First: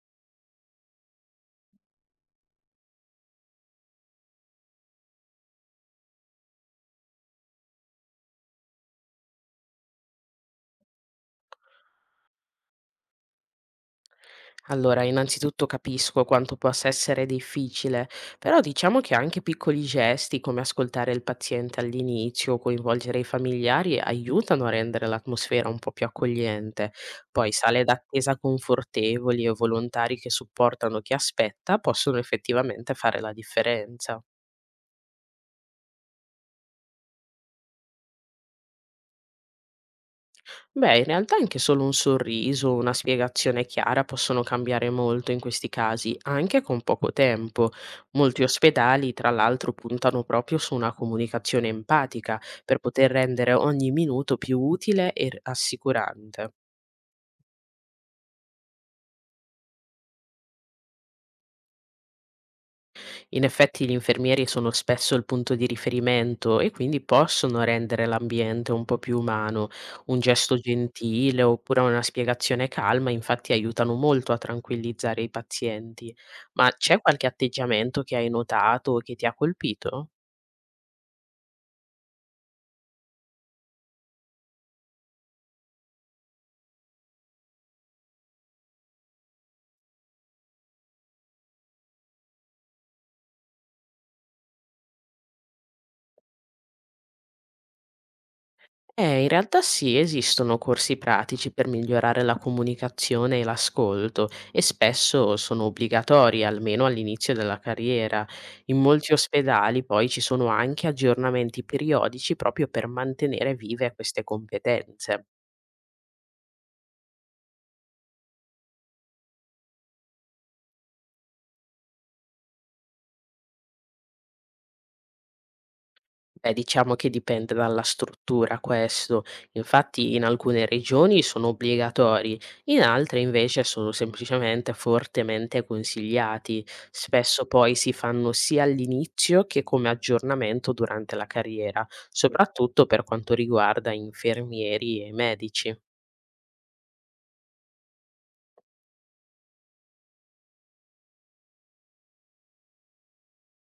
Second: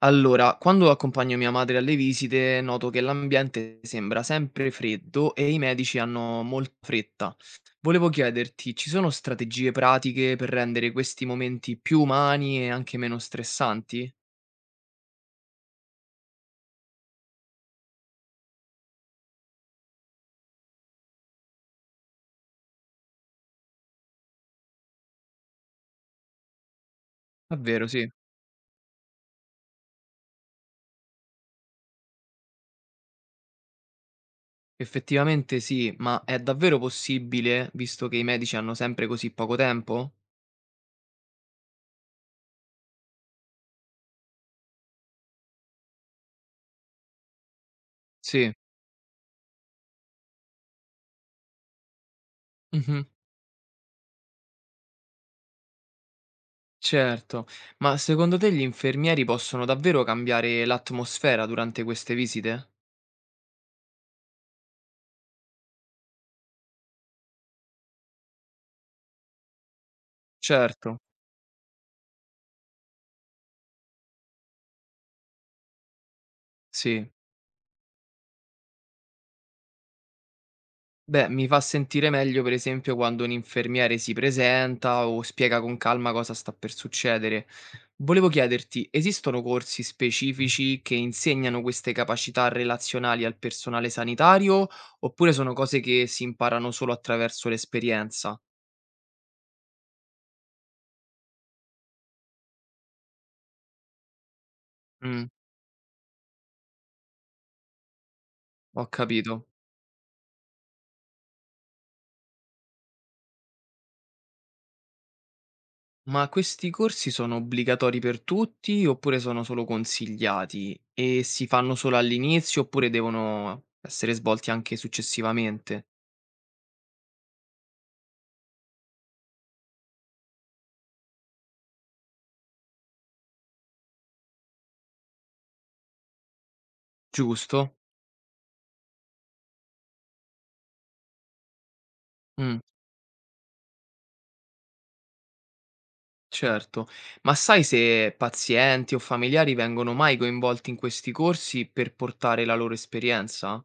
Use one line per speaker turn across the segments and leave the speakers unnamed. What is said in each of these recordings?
Allora, quando accompagno mia madre alle visite, noto che l'ambiente sembra sempre freddo e i medici hanno molta fretta. Volevo chiederti, ci sono strategie pratiche per rendere questi momenti più umani e anche meno stressanti?
Allora, innanzitutto capisco quanto possa essere difficile, però diciamo che anche piccoli gesti come ascoltare il paziente all'inizio, coinvolgere i familiari, aiutano a rendere l'atmosfera un po' più accogliente. Poi sale
Davvero, sì.
d'attesa confortevoli e volontari che supportano chi aspetta possono effettivamente fare la differenza.
Effettivamente sì, ma è davvero possibile, visto che i medici hanno sempre così poco tempo?
Beh, in realtà anche solo un sorriso, una spiegazione chiara possono cambiare molto in questi casi, anche con poco tempo. Molti
Sì.
ospedali, tra l'altro, puntano proprio su una comunicazione empatica per
Mhm.
poter rendere ogni minuto più utile e assicurante.
Certo, ma secondo te gli infermieri possono davvero cambiare l'atmosfera durante queste visite?
In effetti gli infermieri sono spesso il punto di riferimento e quindi possono rendere l'ambiente un po' più umano. Un gesto
Certo,
gentile oppure una spiegazione calma infatti aiutano molto a tranquillizzare i pazienti. Ma c'è
sì.
qualche atteggiamento che hai notato o che ti ha colpito?
Beh, mi fa sentire meglio per esempio quando un infermiere si presenta o spiega con calma cosa sta per succedere. Volevo chiederti, esistono corsi specifici che insegnano queste capacità relazionali al personale sanitario oppure sono cose che si imparano solo attraverso l'esperienza?
In realtà sì, esistono corsi pratici per migliorare la comunicazione e l'ascolto e
Mm,
spesso sono obbligatori, almeno all'inizio della carriera. In
ho
molti
capito.
ospedali poi ci sono anche aggiornamenti periodici proprio per mantenere vive queste competenze.
Ma questi corsi sono obbligatori per tutti oppure sono solo consigliati? E si fanno solo all'inizio oppure devono essere svolti anche successivamente?
Beh, diciamo che dipende dalla struttura questo. Infatti in alcune regioni sono obbligatori, in altre invece sono semplicemente fortemente consigliati. Spesso poi
Giusto?
si fanno sia all'inizio che come aggiornamento durante la carriera,
Mh,
soprattutto per quanto riguarda infermieri e medici.
certo. Ma sai se pazienti o familiari vengono mai coinvolti in questi corsi per portare la loro esperienza?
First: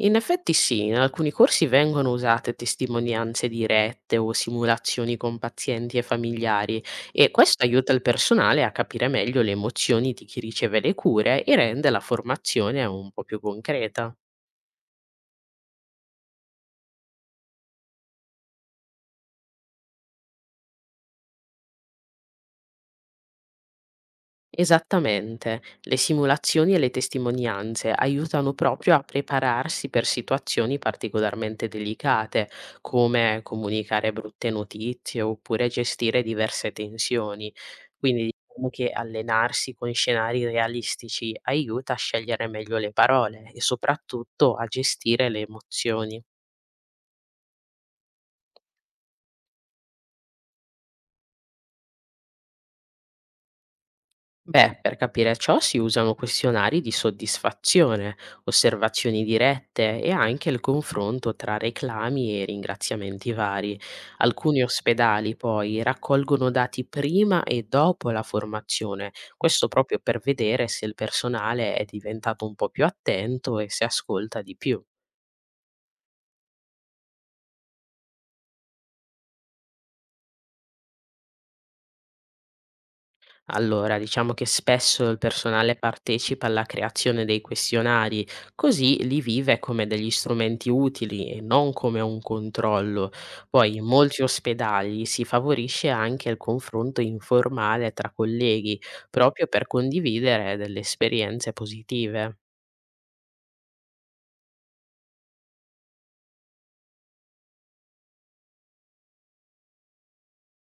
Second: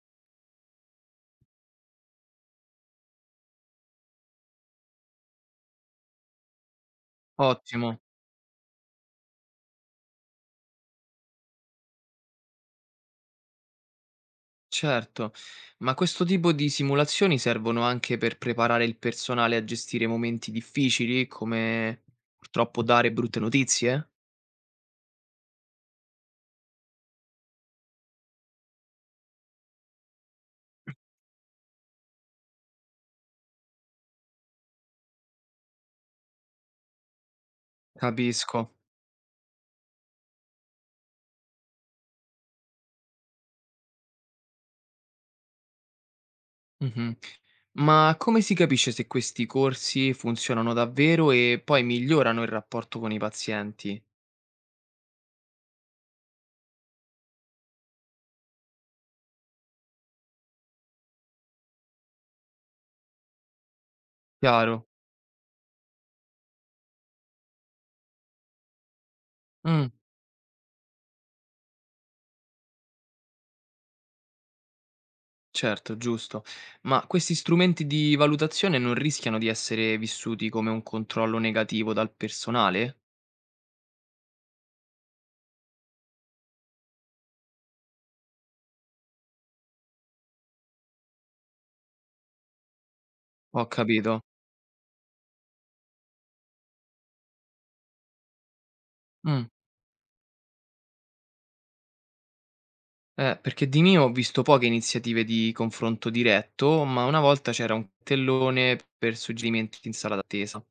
In effetti sì, in alcuni corsi vengono usate testimonianze dirette o simulazioni con pazienti e familiari e questo aiuta
Ottimo,
il personale a capire meglio le emozioni di chi riceve le cure e rende la formazione un po' più concreta.
certo. Ma questo tipo di simulazioni servono anche per preparare il personale a gestire momenti difficili, come purtroppo dare brutte notizie?
Esattamente, le simulazioni e le testimonianze aiutano proprio a prepararsi per situazioni particolarmente delicate, come comunicare brutte notizie oppure gestire diverse tensioni. Quindi diciamo
Capisco.
che allenarsi con scenari realistici aiuta a scegliere meglio le parole e soprattutto a gestire le emozioni.
Mh-mh. Ma come si capisce se questi corsi funzionano davvero e poi migliorano il rapporto con i pazienti?
Beh, per capire ciò si usano questionari di soddisfazione, osservazioni dirette e anche il confronto tra reclami e ringraziamenti vari. Alcuni
Chiaro.
ospedali poi raccolgono dati prima e dopo la formazione, questo
Mh.
proprio per vedere se il personale è diventato un po' più attento e se ascolta di più.
Certo, giusto. Ma questi strumenti di valutazione non rischiano di essere vissuti come un controllo negativo dal personale?
Allora, diciamo che spesso il personale partecipa alla creazione dei questionari, così li vive come degli strumenti utili e non come un controllo.
Ho
Poi in molti
capito.
ospedali si favorisce anche il confronto informale tra colleghi,
Mm.
proprio per condividere delle esperienze positive.
Perché di mio ho visto poche iniziative di confronto diretto, ma una volta c'era un tellone per suggerimenti in sala d'attesa.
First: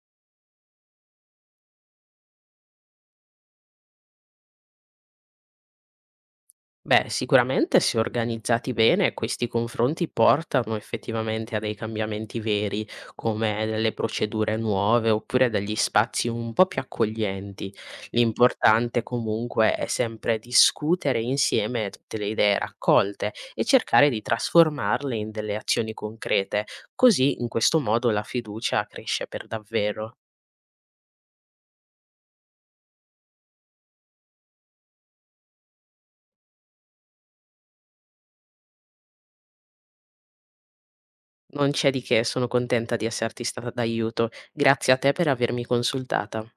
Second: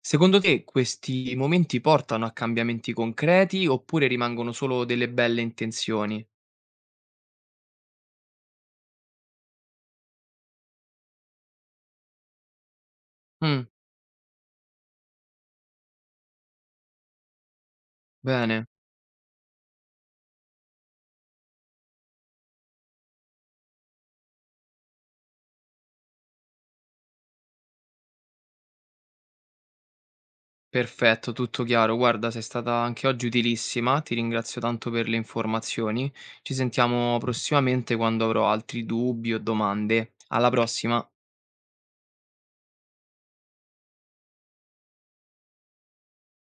Secondo te questi momenti portano a cambiamenti concreti oppure rimangono solo delle belle intenzioni?
Beh, sicuramente se organizzati bene, questi confronti portano effettivamente a dei cambiamenti veri, come
Mm,
delle procedure nuove oppure degli spazi un po' più accoglienti.
bene.
L'importante comunque è sempre discutere insieme tutte le idee raccolte e cercare di trasformarle in delle azioni concrete, così in questo modo la fiducia cresce per davvero.
Perfetto, tutto chiaro. Guarda, sei stata anche oggi utilissima, ti ringrazio tanto per le informazioni. Ci sentiamo prossimamente quando avrò altri dubbi o domande. Alla prossima!
Non c'è di che, sono contenta di esserti stata d'aiuto. Grazie a te per avermi consultata.